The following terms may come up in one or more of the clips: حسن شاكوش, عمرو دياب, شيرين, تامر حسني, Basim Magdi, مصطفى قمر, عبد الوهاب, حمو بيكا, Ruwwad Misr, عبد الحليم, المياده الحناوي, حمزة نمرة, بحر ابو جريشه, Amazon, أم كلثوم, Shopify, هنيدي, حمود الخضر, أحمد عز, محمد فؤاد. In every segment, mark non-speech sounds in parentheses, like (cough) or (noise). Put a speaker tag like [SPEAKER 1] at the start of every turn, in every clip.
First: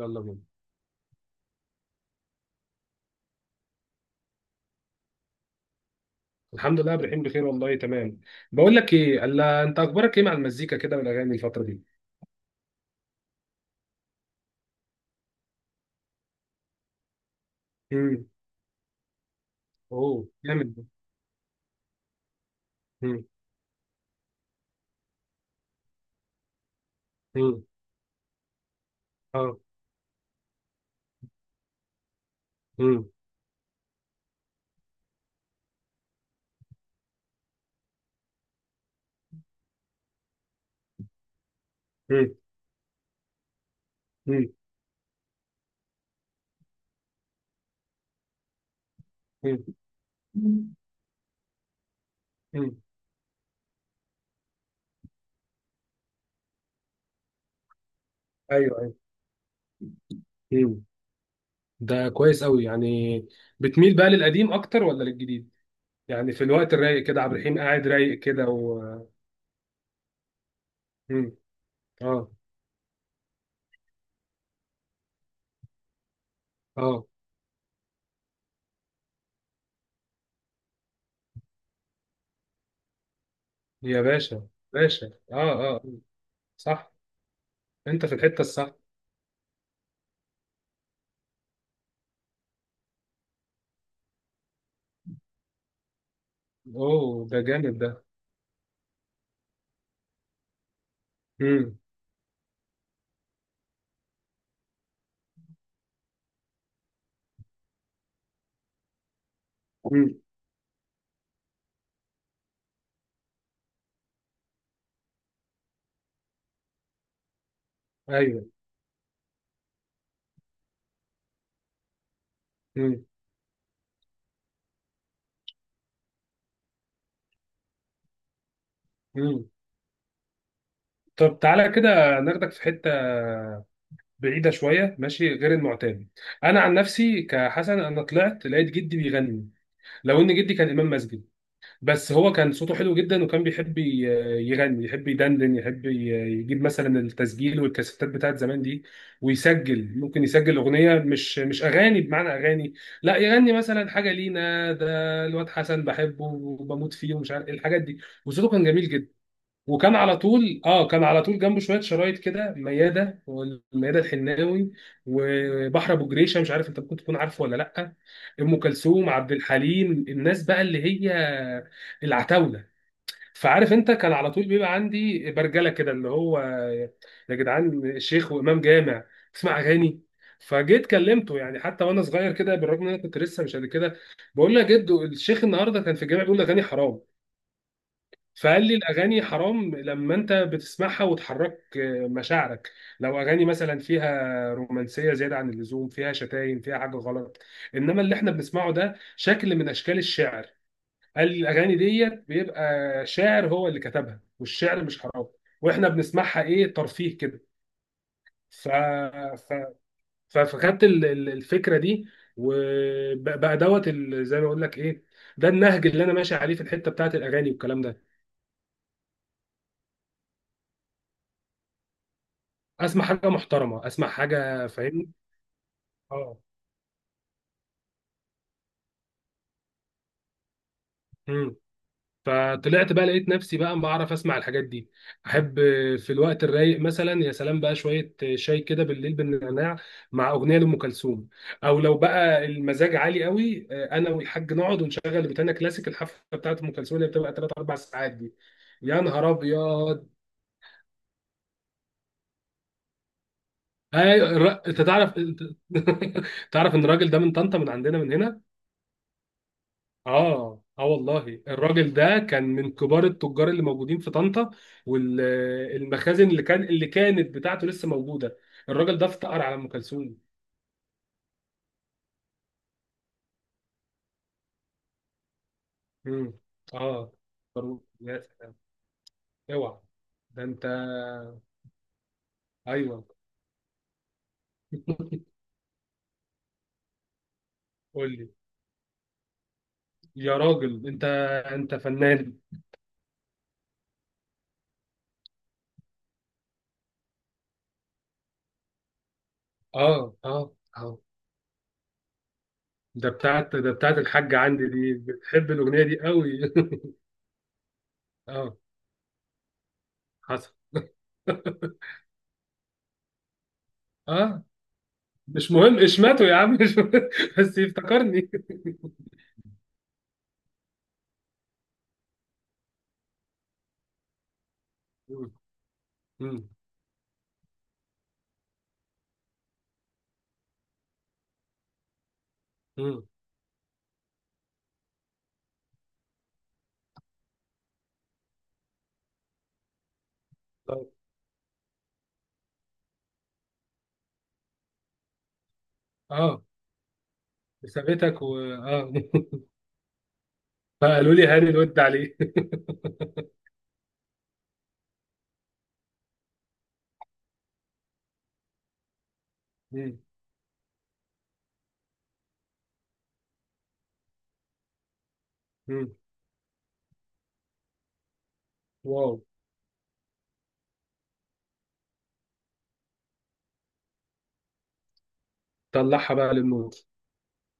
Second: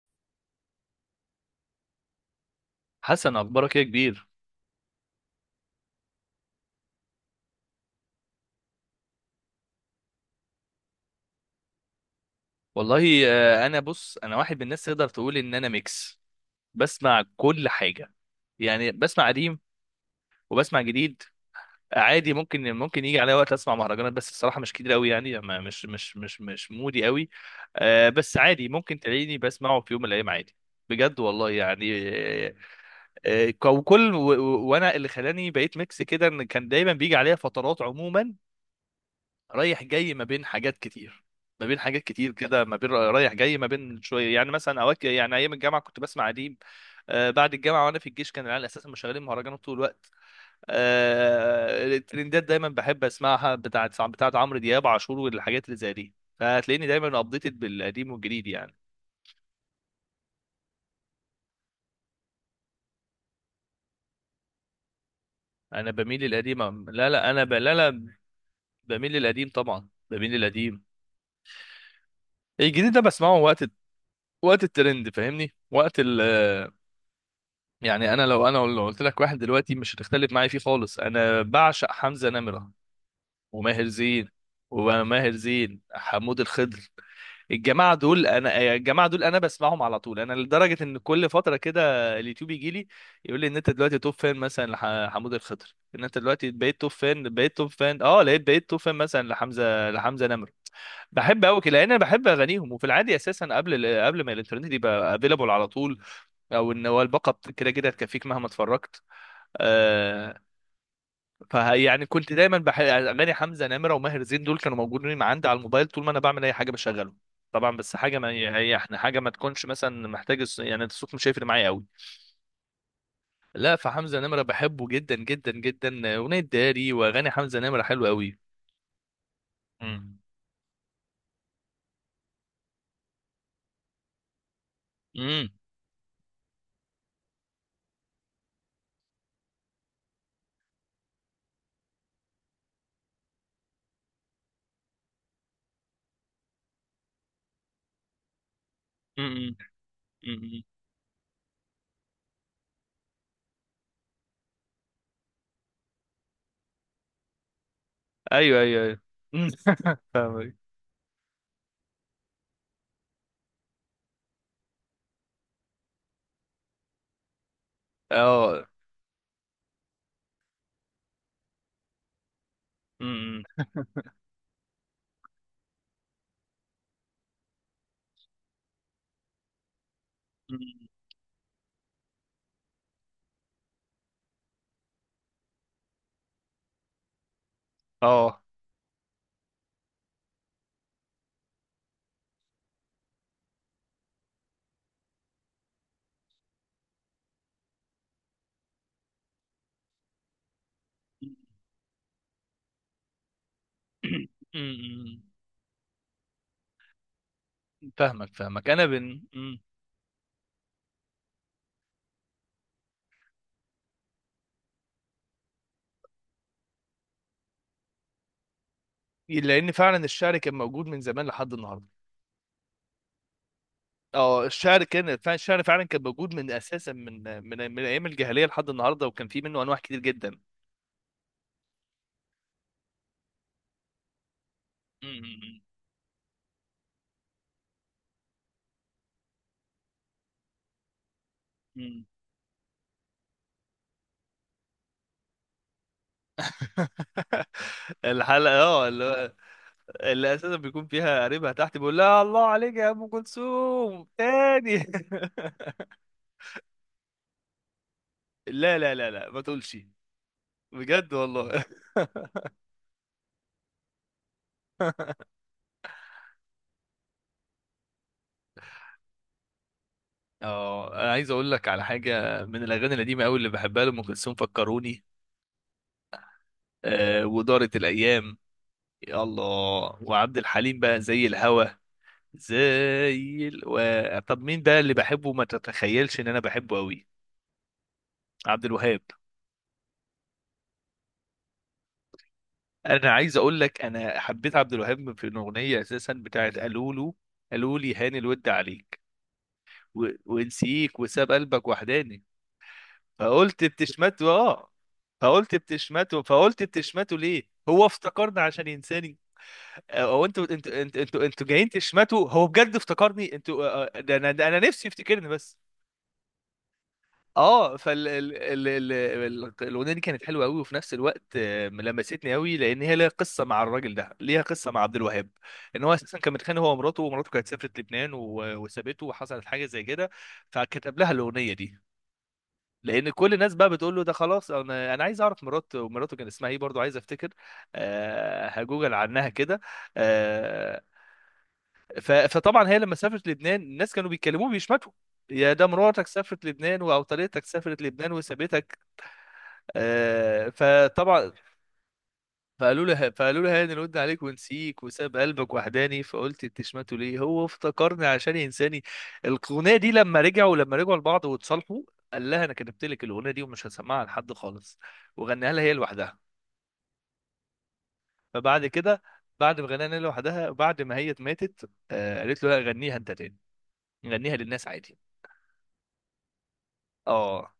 [SPEAKER 1] يلا بينا.
[SPEAKER 2] حسن اخبارك ايه يا كبير؟
[SPEAKER 1] الحمد لله، رايحين بخير والله تمام. بقول لك ايه، الا انت اخبارك ايه مع المزيكا كده والاغاني الفتره دي؟
[SPEAKER 2] والله انا بص، انا واحد من الناس تقدر تقول ان انا ميكس، بسمع كل حاجه.
[SPEAKER 1] امم.
[SPEAKER 2] يعني بسمع قديم
[SPEAKER 1] اوه جامد
[SPEAKER 2] وبسمع
[SPEAKER 1] ده.
[SPEAKER 2] جديد عادي. ممكن يجي
[SPEAKER 1] امم.
[SPEAKER 2] عليا وقت اسمع مهرجانات، بس الصراحه مش كتير قوي، يعني مش مودي قوي.
[SPEAKER 1] امم.
[SPEAKER 2] بس عادي ممكن تلاقيني
[SPEAKER 1] اه.
[SPEAKER 2] بسمعه في يوم من الايام عادي، بجد والله يعني. آه،
[SPEAKER 1] امم.
[SPEAKER 2] وانا اللي خلاني بقيت ميكس كده، ان كان دايما بيجي عليا فترات، عموما رايح جاي ما بين حاجات كتير، ما بين حاجات كتير
[SPEAKER 1] امم.
[SPEAKER 2] كده، ما بين رايح جاي، ما بين شويه،
[SPEAKER 1] امم.
[SPEAKER 2] يعني مثلا اوقات، يعني ايام الجامعه كنت بسمع اديب. آه، بعد الجامعه وانا في الجيش كان العيال اساسا مشغلين مهرجانات طول الوقت.
[SPEAKER 1] امم.
[SPEAKER 2] آه، الترندات دايما
[SPEAKER 1] امم.
[SPEAKER 2] بحب اسمعها، بتاعت عمرو دياب عاشور والحاجات اللي زي دي، فهتلاقيني دايما ابديتد بالقديم والجديد يعني.
[SPEAKER 1] ايوه، ايوه. امم. ده كويس قوي يعني. بتميل بقى للقديم اكتر ولا للجديد؟
[SPEAKER 2] انا بميل
[SPEAKER 1] يعني في
[SPEAKER 2] للقديم.
[SPEAKER 1] الوقت الرايق
[SPEAKER 2] لا
[SPEAKER 1] كده،
[SPEAKER 2] لا،
[SPEAKER 1] عبد الرحيم
[SPEAKER 2] لا
[SPEAKER 1] قاعد
[SPEAKER 2] لا،
[SPEAKER 1] رايق كده و.
[SPEAKER 2] بميل للقديم طبعا، بميل للقديم.
[SPEAKER 1] امم. اه،
[SPEAKER 2] الجديد ده بسمعه وقت، وقت الترند، فاهمني، وقت ال
[SPEAKER 1] اه.
[SPEAKER 2] يعني انا لو، قلت لك واحد دلوقتي مش هتختلف معايا فيه خالص، انا بعشق حمزة نمرة وماهر
[SPEAKER 1] يا
[SPEAKER 2] زين،
[SPEAKER 1] باشا باشا. اه، اه،
[SPEAKER 2] حمود الخضر.
[SPEAKER 1] صح.
[SPEAKER 2] الجماعة
[SPEAKER 1] انت في
[SPEAKER 2] دول
[SPEAKER 1] الحته الصح.
[SPEAKER 2] انا، بسمعهم على طول، انا لدرجة ان كل فترة كده اليوتيوب يجي لي يقول لي ان انت دلوقتي توب فان مثلا لحمود الخضر، ان انت دلوقتي بقيت توب
[SPEAKER 1] اوه،
[SPEAKER 2] فان،
[SPEAKER 1] ده
[SPEAKER 2] بقيت توب
[SPEAKER 1] جامد ده.
[SPEAKER 2] فان اه لقيت بقيت توب فان، مثلا لحمزة نمرة. بحب قوي كده
[SPEAKER 1] امم.
[SPEAKER 2] لان انا بحب اغانيهم. وفي العادي اساسا قبل ما الانترنت يبقى افيلابل على طول، او ان هو كده كده هتكفيك مهما اتفرجت.
[SPEAKER 1] امم.
[SPEAKER 2] آه، فيعني كنت دايما بحب اغاني حمزة نمرة وماهر زين، دول كانوا موجودين عندي على الموبايل، طول ما انا بعمل اي حاجة بشغلهم طبعا. بس حاجة، ما
[SPEAKER 1] ايوه.
[SPEAKER 2] هي احنا حاجة ما تكونش مثلا محتاج يعني الصوت مش هيفرق معايا قوي.
[SPEAKER 1] مم.
[SPEAKER 2] لا، فحمزة نمرة بحبه جدا جدا جدا، أغنية داري وأغاني حمزة نمرة حلوة قوي.
[SPEAKER 1] مم.
[SPEAKER 2] امم،
[SPEAKER 1] طب تعالى كده ناخدك في حته بعيده شويه، ماشي،
[SPEAKER 2] امم،
[SPEAKER 1] غير المعتاد. انا عن نفسي كحسن، انا طلعت لقيت جدي بيغني. لو ان جدي كان امام مسجد، بس هو كان صوته حلو جدا وكان بيحب يغني، يحب يدندن، يحب يجيب مثلا التسجيل والكاسيتات بتاعت زمان دي.
[SPEAKER 2] امم،
[SPEAKER 1] ويسجل، ممكن يسجل
[SPEAKER 2] امم،
[SPEAKER 1] اغنيه، مش اغاني بمعنى اغاني. لا يغني مثلا حاجه لينا ده. الواد حسن بحبه وبموت فيه ومش عارف إيه، الحاجات دي. وصوته
[SPEAKER 2] ايوه
[SPEAKER 1] كان
[SPEAKER 2] ايوه
[SPEAKER 1] جميل
[SPEAKER 2] ايوه.
[SPEAKER 1] جدا.
[SPEAKER 2] أمم.
[SPEAKER 1] وكان
[SPEAKER 2] (laughs)
[SPEAKER 1] على
[SPEAKER 2] فاهمك.
[SPEAKER 1] طول كان على طول جنبه شويه شرايط كده، مياده والمياده الحناوي وبحر ابو جريشه. مش عارف انت ممكن تكون عارفه ولا لا. ام
[SPEAKER 2] اه،
[SPEAKER 1] كلثوم، عبد الحليم، الناس بقى اللي هي العتاوله.
[SPEAKER 2] امم،
[SPEAKER 1] فعارف انت، كان على طول بيبقى عندي برجله كده اللي هو، يا جدعان شيخ وامام جامع تسمع اغاني؟ فجيت
[SPEAKER 2] امم،
[SPEAKER 1] كلمته، يعني حتى وانا صغير كده بالرغم ان انا كنت لسه مش قد كده. بقول له يا جدو، الشيخ النهارده كان في الجامع بيقول اغاني حرام.
[SPEAKER 2] اه،
[SPEAKER 1] فقال لي الاغاني حرام لما انت بتسمعها وتحرك مشاعرك، لو اغاني مثلا فيها رومانسيه زياده عن اللزوم، فيها شتايم، فيها حاجه غلط. انما اللي احنا بنسمعه ده شكل من اشكال الشعر. قال
[SPEAKER 2] أمم.
[SPEAKER 1] لي الاغاني ديت بيبقى شاعر هو اللي كتبها، والشعر مش
[SPEAKER 2] أمم.
[SPEAKER 1] حرام، واحنا بنسمعها ايه، ترفيه كده.
[SPEAKER 2] فاهمك
[SPEAKER 1] ف...
[SPEAKER 2] فاهمك انا بن
[SPEAKER 1] ف... فخدت الفكره دي، وبقى دوت زي ما اقول لك ايه، ده النهج اللي انا ماشي عليه في الحته بتاعت الاغاني والكلام ده.
[SPEAKER 2] لان فعلا الشعر كان موجود من زمان لحد النهارده.
[SPEAKER 1] اسمع حاجه محترمه، اسمع
[SPEAKER 2] اه،
[SPEAKER 1] حاجه،
[SPEAKER 2] الشعر
[SPEAKER 1] فاهمني.
[SPEAKER 2] كان فعلا، الشعر فعلا كان موجود،
[SPEAKER 1] اه.
[SPEAKER 2] من اساسا، من ايام الجاهليه لحد النهارده، وكان في منه انواع كتير جدا.
[SPEAKER 1] امم. فطلعت بقى لقيت نفسي بقى بعرف اسمع الحاجات دي. احب
[SPEAKER 2] أمم.
[SPEAKER 1] في الوقت الرايق مثلا، يا سلام بقى شويه شاي كده بالليل بالنعناع مع اغنيه لام كلثوم. او لو
[SPEAKER 2] أمم.
[SPEAKER 1] بقى المزاج عالي قوي، انا والحاج نقعد ونشغل بتاعنا كلاسيك، الحفله بتاعت ام كلثوم اللي بتبقى 3
[SPEAKER 2] (laughs)
[SPEAKER 1] 4 ساعات دي.
[SPEAKER 2] الحلقه
[SPEAKER 1] يا نهار ابيض.
[SPEAKER 2] اللي اساسا بيكون فيها قريبها تحت بيقول لها: الله عليك يا ام كلثوم
[SPEAKER 1] اي انت
[SPEAKER 2] تاني.
[SPEAKER 1] تعرف. (laughs) تعرف ان الراجل ده من طنطا، من عندنا من هنا.
[SPEAKER 2] (laughs) لا لا لا لا، ما تقولش،
[SPEAKER 1] اه، اه،
[SPEAKER 2] بجد
[SPEAKER 1] والله
[SPEAKER 2] والله.
[SPEAKER 1] الراجل ده كان من كبار التجار اللي موجودين في طنطا،
[SPEAKER 2] (laughs)
[SPEAKER 1] والمخازن اللي كانت بتاعته لسه موجوده. الراجل ده افتقر على ام كلثوم.
[SPEAKER 2] اه، انا عايز اقول لك على حاجه من الاغاني القديمه قوي اللي بحبها لام كلثوم، فكروني،
[SPEAKER 1] امم. اه.
[SPEAKER 2] آه، ودارت
[SPEAKER 1] فاروق، يا
[SPEAKER 2] الايام،
[SPEAKER 1] سلام.
[SPEAKER 2] يا
[SPEAKER 1] اوعى،
[SPEAKER 2] الله، وعبد
[SPEAKER 1] ده انت.
[SPEAKER 2] الحليم بقى زي الهوا،
[SPEAKER 1] ايوه،
[SPEAKER 2] طب مين ده اللي بحبه، ما تتخيلش ان انا بحبه قوي؟
[SPEAKER 1] قول لي.
[SPEAKER 2] عبد الوهاب.
[SPEAKER 1] يا راجل انت، انت فنان.
[SPEAKER 2] انا عايز اقول لك، انا حبيت عبد الوهاب في الاغنيه اساسا بتاعت قالوا له، قالوا لي هاني الود عليك،
[SPEAKER 1] اه، اه، اه.
[SPEAKER 2] ونسيك وساب قلبك وحداني، فقلت
[SPEAKER 1] ده بتاعت
[SPEAKER 2] بتشمته.
[SPEAKER 1] الحاجه عندي
[SPEAKER 2] اه،
[SPEAKER 1] دي، بتحب
[SPEAKER 2] فقلت
[SPEAKER 1] الاغنيه دي
[SPEAKER 2] بتشمته
[SPEAKER 1] قوي.
[SPEAKER 2] فقلت
[SPEAKER 1] (laughs)
[SPEAKER 2] بتشمته ليه، هو افتكرني
[SPEAKER 1] اه.
[SPEAKER 2] عشان ينساني؟ او انتوا
[SPEAKER 1] حصل.
[SPEAKER 2] انتوا انتوا انتوا انتوا جايين
[SPEAKER 1] (laughs)
[SPEAKER 2] تشمتوا، هو بجد افتكرني؟ انتوا؟ ده انا
[SPEAKER 1] اه.
[SPEAKER 2] ده انا نفسي يفتكرني
[SPEAKER 1] مش
[SPEAKER 2] بس.
[SPEAKER 1] مهم اشمته يا عم، مش مهم. (laughs) بس
[SPEAKER 2] اه، فال
[SPEAKER 1] يفتكرني.
[SPEAKER 2] ال... ال... ال... ال- الاغنيه دي كانت حلوه قوي، وفي نفس الوقت لمستني قوي، لان هي ليها قصه مع الراجل ده، ليها قصه مع عبد الوهاب،
[SPEAKER 1] مم.
[SPEAKER 2] ان هو اساسا كان
[SPEAKER 1] مم.
[SPEAKER 2] متخانق هو ومراته، ومراته كانت سافرت لبنان، وسابته، وحصلت حاجه زي كده، فكتب لها الاغنيه دي.
[SPEAKER 1] مم.
[SPEAKER 2] لان كل الناس بقى بتقول له ده خلاص. انا عايز اعرف مراته، مراته كان اسمها ايه، برضو عايز افتكر. أه، هجوجل عنها كده. أه
[SPEAKER 1] طيب.
[SPEAKER 2] فطبعا هي لما سافرت لبنان الناس كانوا بيتكلموا بيشمتوا: يا ده مراتك
[SPEAKER 1] اه،
[SPEAKER 2] سافرت لبنان، او طريقتك سافرت لبنان
[SPEAKER 1] سابتك و
[SPEAKER 2] وسابتك،
[SPEAKER 1] اه (laughs) فقالوا لي
[SPEAKER 2] فطبعا
[SPEAKER 1] هاني الود عليه.
[SPEAKER 2] فقالوا له هاني رد عليك ونسيك وساب قلبك وحداني، فقلت انت شماته ليه، هو افتكرني عشان ينساني. الاغنيه دي
[SPEAKER 1] مم.
[SPEAKER 2] لما رجعوا، لبعض واتصالحوا، قال لها انا كتبت لك الاغنيه دي ومش هسمعها لحد خالص، وغناها لها هي
[SPEAKER 1] مم.
[SPEAKER 2] لوحدها. فبعد كده،
[SPEAKER 1] واو.
[SPEAKER 2] بعد ما غناها لها لوحدها، بعد ما هي ماتت، قالت له: لا، غنيها انت تاني، غنيها للناس عادي.
[SPEAKER 1] طلعها بقى للنور.
[SPEAKER 2] اه،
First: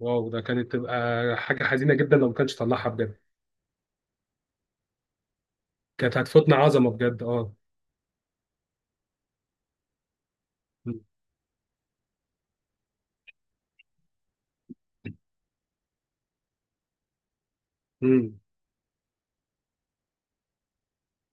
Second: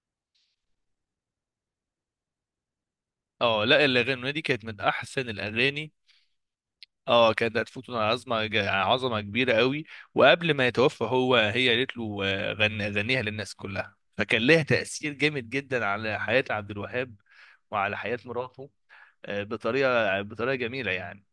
[SPEAKER 1] واو، ده كانت تبقى حاجة حزينة جدا لو ما كانش طلعها، بجد.
[SPEAKER 2] اه، لا الاغنيه دي كانت من احسن الاغاني.
[SPEAKER 1] كانت هتفوتنا عظمة، بجد.
[SPEAKER 2] اه،
[SPEAKER 1] اه.
[SPEAKER 2] كانت هتفوت عظمه كبيره قوي. وقبل ما
[SPEAKER 1] مم.
[SPEAKER 2] يتوفى هو، هي قالت له: غني، غنيها للناس كلها، فكان لها تاثير جامد جدا على حياه عبد الوهاب وعلى حياه
[SPEAKER 1] مم.
[SPEAKER 2] مراته، بطريقه، بطريقه جميله يعني.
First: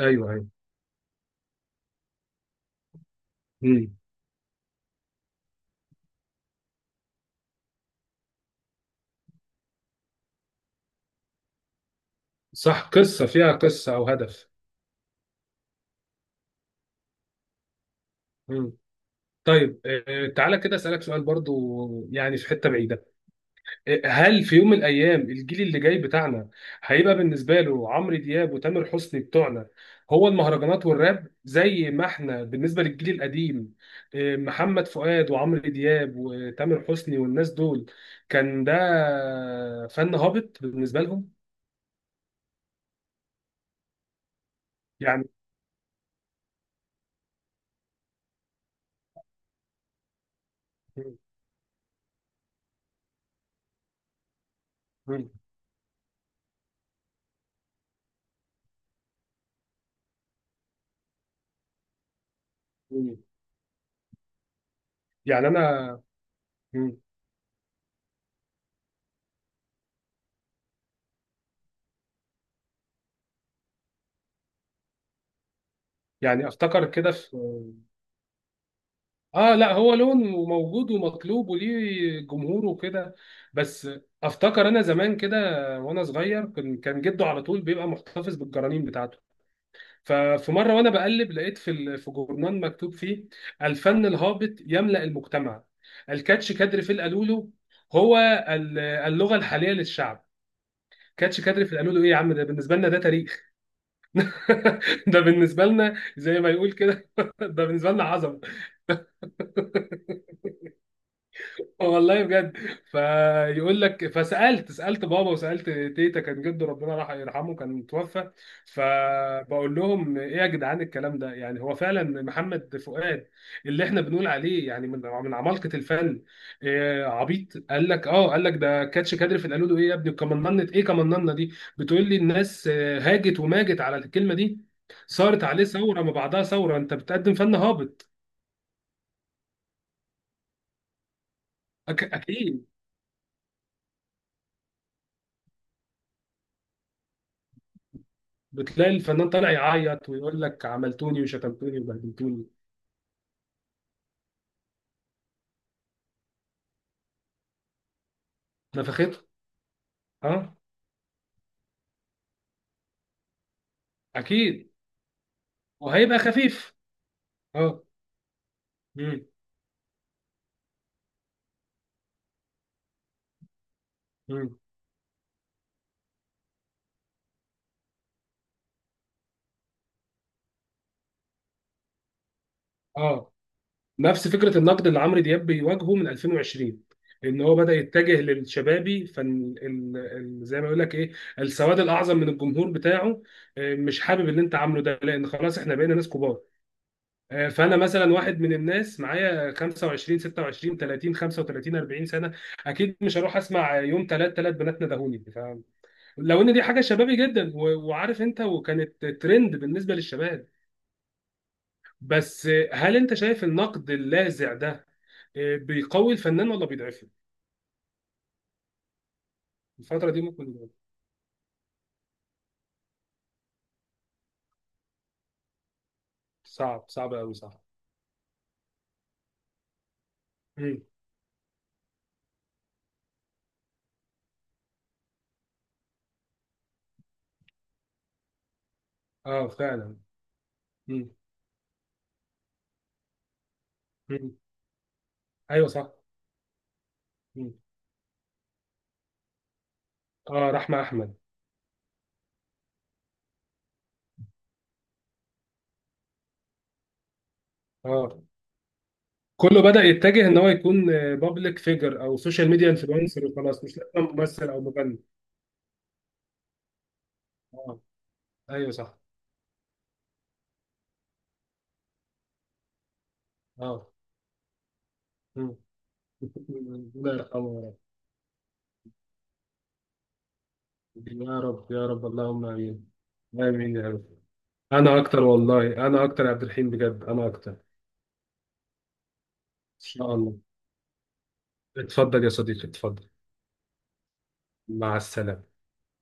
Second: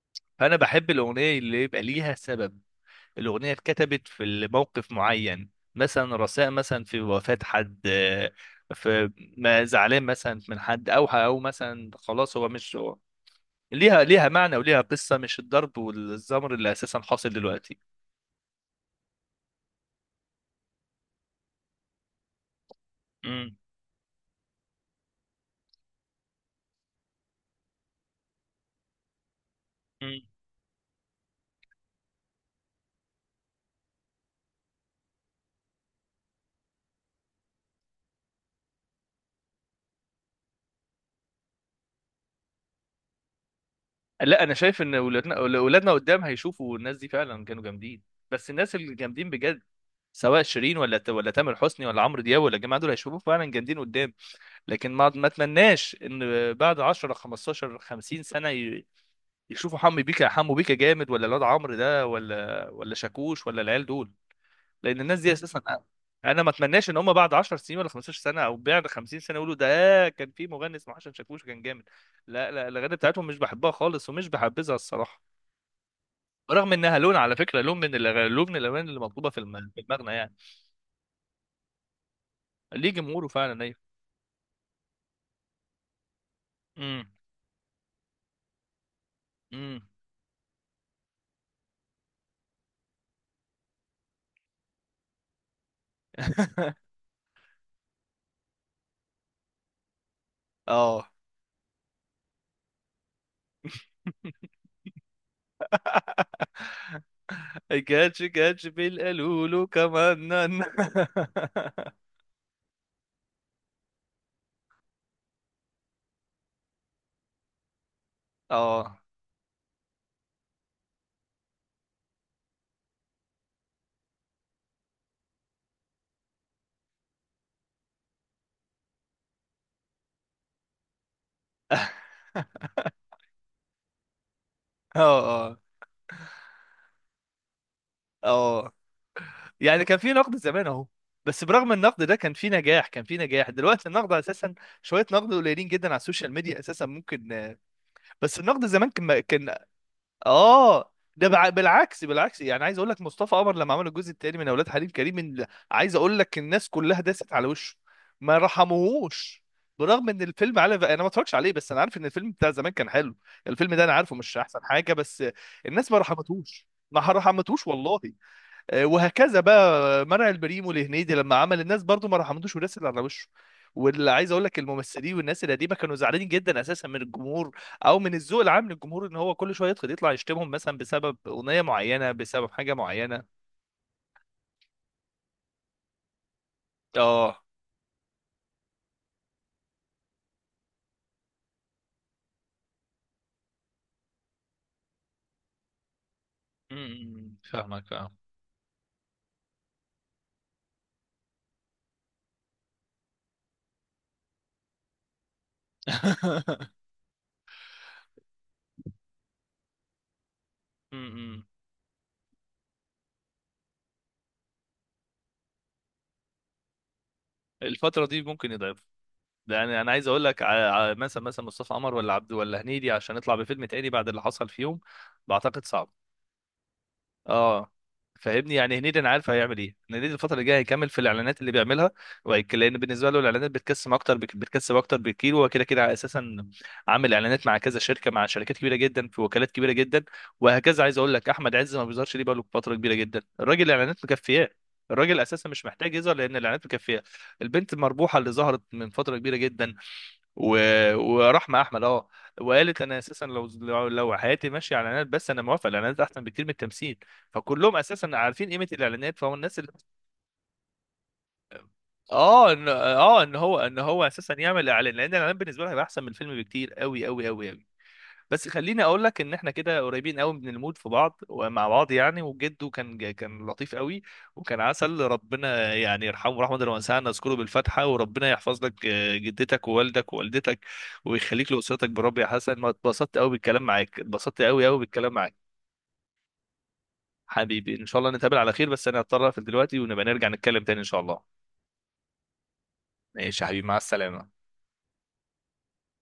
[SPEAKER 1] ايوه، ايوه.
[SPEAKER 2] فانا بحب الاغنيه اللي يبقى ليها سبب، الاغنيه
[SPEAKER 1] مم.
[SPEAKER 2] اتكتبت في موقف معين، مثلا رثاء، مثلا في وفاه حد، في، ما زعلان مثلا من حد، او مثلا خلاص هو مش،
[SPEAKER 1] صح، قصة، فيها قصة
[SPEAKER 2] ليها،
[SPEAKER 1] او
[SPEAKER 2] ليها
[SPEAKER 1] هدف.
[SPEAKER 2] معنى وليها قصة، مش الضرب والزمر اللي أساسا حاصل دلوقتي.
[SPEAKER 1] مم. طيب. تعالى كده اسألك سؤال برضو، يعني في حتة بعيدة.
[SPEAKER 2] مم.
[SPEAKER 1] هل في يوم من الايام الجيل اللي جاي بتاعنا هيبقى بالنسبه له عمرو دياب وتامر حسني بتوعنا،
[SPEAKER 2] مم.
[SPEAKER 1] هو المهرجانات والراب، زي ما احنا بالنسبه للجيل القديم، إيه، محمد فؤاد وعمرو دياب وتامر حسني والناس دول كان ده فن هابط بالنسبه لهم؟
[SPEAKER 2] لا، أنا شايف إن
[SPEAKER 1] يعني
[SPEAKER 2] ولادنا، ولادنا قدام هيشوفوا الناس دي فعلا كانوا جامدين، بس الناس اللي جامدين بجد، سواء شيرين ولا تامر حسني ولا عمرو دياب ولا الجماعة دول، هيشوفوا فعلا جامدين قدام. لكن ما أتمناش إن بعد 10 15 50 سنة يشوفوا حمو بيكا، حمو بيكا جامد، ولا الواد عمرو ده، ولا شاكوش، ولا العيال دول. لان الناس دي
[SPEAKER 1] يعني
[SPEAKER 2] اساسا، انا،
[SPEAKER 1] انا
[SPEAKER 2] أنا ما اتمناش ان هم بعد 10 سنين، ولا 15 سنه، او بعد 50 سنه يقولوا ده كان في مغني اسمه حسن شاكوش كان جامد. لا لا، الاغاني بتاعتهم مش بحبها خالص، ومش بحبذها الصراحه،
[SPEAKER 1] يعني
[SPEAKER 2] رغم
[SPEAKER 1] افتكر
[SPEAKER 2] انها
[SPEAKER 1] كده
[SPEAKER 2] لون على
[SPEAKER 1] في.
[SPEAKER 2] فكره، لون من الأغاني، لون من الاغاني اللي مطلوبه
[SPEAKER 1] اه. لا،
[SPEAKER 2] في
[SPEAKER 1] هو
[SPEAKER 2] المغنى يعني.
[SPEAKER 1] لون وموجود ومطلوب وليه جمهوره
[SPEAKER 2] ليه
[SPEAKER 1] وكده.
[SPEAKER 2] جمهوره فعلا، ايوه.
[SPEAKER 1] بس افتكر انا زمان كده وانا صغير، كان
[SPEAKER 2] امم،
[SPEAKER 1] جده على طول بيبقى محتفظ بالجرانين بتاعته.
[SPEAKER 2] امم.
[SPEAKER 1] ففي مره وانا بقلب، لقيت في في جورنال مكتوب فيه: الفن الهابط يملأ المجتمع، الكاتش
[SPEAKER 2] (laughs)
[SPEAKER 1] كادر في القالولو هو اللغه الحاليه للشعب.
[SPEAKER 2] اه.
[SPEAKER 1] كاتش كادر في القالولو، ايه يا عم؟ ده بالنسبه لنا ده تاريخ. (laughs) ده بالنسبه لنا زي ما يقول
[SPEAKER 2] (laughs)
[SPEAKER 1] كده، (laughs) ده بالنسبه لنا
[SPEAKER 2] كاتش
[SPEAKER 1] عظمه.
[SPEAKER 2] كاتش بالقلولو كمان. (laughs)
[SPEAKER 1] والله بجد. فيقول لك، سالت بابا وسالت تيتا. كان جده، ربنا راح يرحمه، كان توفى.
[SPEAKER 2] اه،
[SPEAKER 1] فبقول لهم ايه يا جدعان، الكلام ده يعني؟ هو فعلا محمد فؤاد اللي احنا بنقول عليه يعني من عمالقه الفن، إيه، عبيط؟ قال لك اه، قال لك ده كاتش كادر في القالوا له ايه يا ابني، كمننت ايه، كمننه دي؟ بتقول لي الناس، هاجت وماجت على الكلمه دي.
[SPEAKER 2] اه،
[SPEAKER 1] صارت
[SPEAKER 2] اه،
[SPEAKER 1] عليه ثوره ما بعدها ثوره، انت بتقدم فن هابط.
[SPEAKER 2] اه. يعني كان في نقد زمان اهو، بس برغم النقد ده كان في
[SPEAKER 1] اكيد.
[SPEAKER 2] نجاح، دلوقتي النقد اساسا شويه، نقد قليلين جدا على السوشيال ميديا اساسا، ممكن، بس النقد زمان
[SPEAKER 1] بتلاقي الفنان طالع
[SPEAKER 2] كان
[SPEAKER 1] يعيط ويقول لك
[SPEAKER 2] اه.
[SPEAKER 1] عملتوني وشتمتوني
[SPEAKER 2] بالعكس، بالعكس.
[SPEAKER 1] وبهدلتوني،
[SPEAKER 2] يعني عايز اقول لك مصطفى قمر لما عمل الجزء الثاني من اولاد حليم كريم، عايز اقول لك الناس كلها داست على وشه، ما
[SPEAKER 1] نفختها.
[SPEAKER 2] رحموهوش. برغم ان
[SPEAKER 1] اه.
[SPEAKER 2] الفيلم، على انا ما اتفرجش عليه، بس انا عارف ان الفيلم بتاع زمان كان حلو، الفيلم ده انا عارفه مش احسن
[SPEAKER 1] اكيد.
[SPEAKER 2] حاجه، بس الناس ما
[SPEAKER 1] وهيبقى
[SPEAKER 2] رحمتوش،
[SPEAKER 1] خفيف. اه.
[SPEAKER 2] والله.
[SPEAKER 1] مم.
[SPEAKER 2] وهكذا بقى منع البريمو لهنيدي لما عمل، الناس برضو ما رحمتوش ورسل على وشه. واللي عايز اقول
[SPEAKER 1] مم.
[SPEAKER 2] لك، الممثلين والناس القديمه كانوا زعلانين جدا اساسا من الجمهور، او من الذوق العام للجمهور، ان هو كل شويه يدخل يطلع يشتمهم مثلا بسبب اغنيه معينه، بسبب حاجه
[SPEAKER 1] اه.
[SPEAKER 2] معينه.
[SPEAKER 1] نفس فكره النقد اللي عمرو دياب بيواجهه من 2020، ان
[SPEAKER 2] اه،
[SPEAKER 1] هو بدا يتجه للشبابي، فن زي ما يقول لك ايه، السواد الاعظم من الجمهور بتاعه، مش حابب اللي انت عامله ده، لان خلاص احنا بقينا ناس كبار.
[SPEAKER 2] امم.
[SPEAKER 1] فانا
[SPEAKER 2] فاهمك اه.
[SPEAKER 1] مثلا واحد من الناس معايا 25 26 30 35 40 سنه، اكيد مش هروح اسمع يوم ثلاث بنات ندهوني لو ان
[SPEAKER 2] (laughs)
[SPEAKER 1] دي حاجه شبابي جدا و... وعارف انت، وكانت ترند بالنسبه للشباب.
[SPEAKER 2] امم.
[SPEAKER 1] بس هل انت شايف النقد اللاذع ده بيقوي الفنان ولا بيضعفه؟
[SPEAKER 2] الفترة دي ممكن يضعف، يعني انا عايز
[SPEAKER 1] الفتره دي
[SPEAKER 2] أقول لك على،
[SPEAKER 1] ممكن.
[SPEAKER 2] على مثلا مصطفى قمر، ولا عبد، ولا هنيدي، عشان يطلع بفيلم تاني بعد اللي حصل فيهم، بعتقد صعب.
[SPEAKER 1] صعب، صعب قوي، صعب.
[SPEAKER 2] اه، فاهمني، يعني هنيدي انا عارف هيعمل ايه، إن هنيدي الفتره اللي جايه
[SPEAKER 1] مم.
[SPEAKER 2] هيكمل في الاعلانات اللي بيعملها، لان بالنسبه له الاعلانات بتكسب اكتر، بتكسب اكتر بكتير، هو كده كده اساسا عامل اعلانات مع كذا شركه، مع شركات كبيره جدا، في
[SPEAKER 1] اه،
[SPEAKER 2] وكالات كبيره
[SPEAKER 1] فعلا.
[SPEAKER 2] جدا. وهكذا عايز
[SPEAKER 1] مم.
[SPEAKER 2] اقول لك، احمد عز ما بيظهرش ليه بقاله فتره كبيره جدا، الراجل الاعلانات
[SPEAKER 1] مم.
[SPEAKER 2] مكفياه، الراجل اساسا مش
[SPEAKER 1] ايوه، صح.
[SPEAKER 2] محتاج يظهر لان الاعلانات مكفياه.
[SPEAKER 1] مم.
[SPEAKER 2] البنت المربوحه اللي ظهرت من فتره كبيره جدا،
[SPEAKER 1] اه،
[SPEAKER 2] و...
[SPEAKER 1] رحمه احمد.
[SPEAKER 2] ورحمه احمد، اه، وقالت انا اساسا لو، لو حياتي ماشيه على اعلانات بس انا موافقه، الاعلانات احسن بكتير من التمثيل. فكلهم اساسا
[SPEAKER 1] اه.
[SPEAKER 2] عارفين قيمه الاعلانات، فهو الناس
[SPEAKER 1] كله
[SPEAKER 2] اللي
[SPEAKER 1] بدأ يتجه ان هو يكون بابليك فيجر او سوشيال
[SPEAKER 2] اه ان،
[SPEAKER 1] ميديا
[SPEAKER 2] اه
[SPEAKER 1] انفلونسر،
[SPEAKER 2] ان هو
[SPEAKER 1] وخلاص
[SPEAKER 2] ان
[SPEAKER 1] مش
[SPEAKER 2] هو
[SPEAKER 1] لازم
[SPEAKER 2] اساسا
[SPEAKER 1] ممثل او
[SPEAKER 2] يعمل اعلان،
[SPEAKER 1] مغني.
[SPEAKER 2] لان الاعلان بالنسبه له هيبقى احسن من الفيلم بكتير، قوي قوي قوي قوي.
[SPEAKER 1] اه.
[SPEAKER 2] بس
[SPEAKER 1] ايوه،
[SPEAKER 2] خليني
[SPEAKER 1] صح.
[SPEAKER 2] اقول لك ان احنا كده قريبين قوي من المود في بعض ومع بعض يعني، وجده كان كان لطيف
[SPEAKER 1] اه.
[SPEAKER 2] قوي، وكان عسل،
[SPEAKER 1] مم.
[SPEAKER 2] ربنا يعني يرحمه، رحمه الله واسعه،
[SPEAKER 1] ربنا
[SPEAKER 2] نذكره
[SPEAKER 1] يرحمه.
[SPEAKER 2] بالفاتحه. وربنا يحفظ لك جدتك ووالدك ووالدتك،
[SPEAKER 1] يا رب، يا
[SPEAKER 2] ويخليك
[SPEAKER 1] رب، يا
[SPEAKER 2] لاسرتك.
[SPEAKER 1] رب،
[SPEAKER 2] بالرب يا
[SPEAKER 1] اللهم
[SPEAKER 2] حسن، ما
[SPEAKER 1] امين.
[SPEAKER 2] اتبسطت قوي بالكلام
[SPEAKER 1] امين يا
[SPEAKER 2] معاك،
[SPEAKER 1] رب.
[SPEAKER 2] اتبسطت قوي قوي
[SPEAKER 1] انا
[SPEAKER 2] بالكلام
[SPEAKER 1] اكتر،
[SPEAKER 2] معاك.
[SPEAKER 1] والله انا اكتر يا عبد الرحيم، بجد انا اكتر، ان
[SPEAKER 2] حبيبي ان شاء الله نتقابل على خير، بس انا هضطر اقفل دلوقتي، ونبقى
[SPEAKER 1] شاء
[SPEAKER 2] نرجع
[SPEAKER 1] الله.
[SPEAKER 2] نتكلم تاني ان شاء الله.
[SPEAKER 1] اتفضل يا صديقي، اتفضل.
[SPEAKER 2] ماشي يا حبيبي، مع السلامه.
[SPEAKER 1] مع السلامة.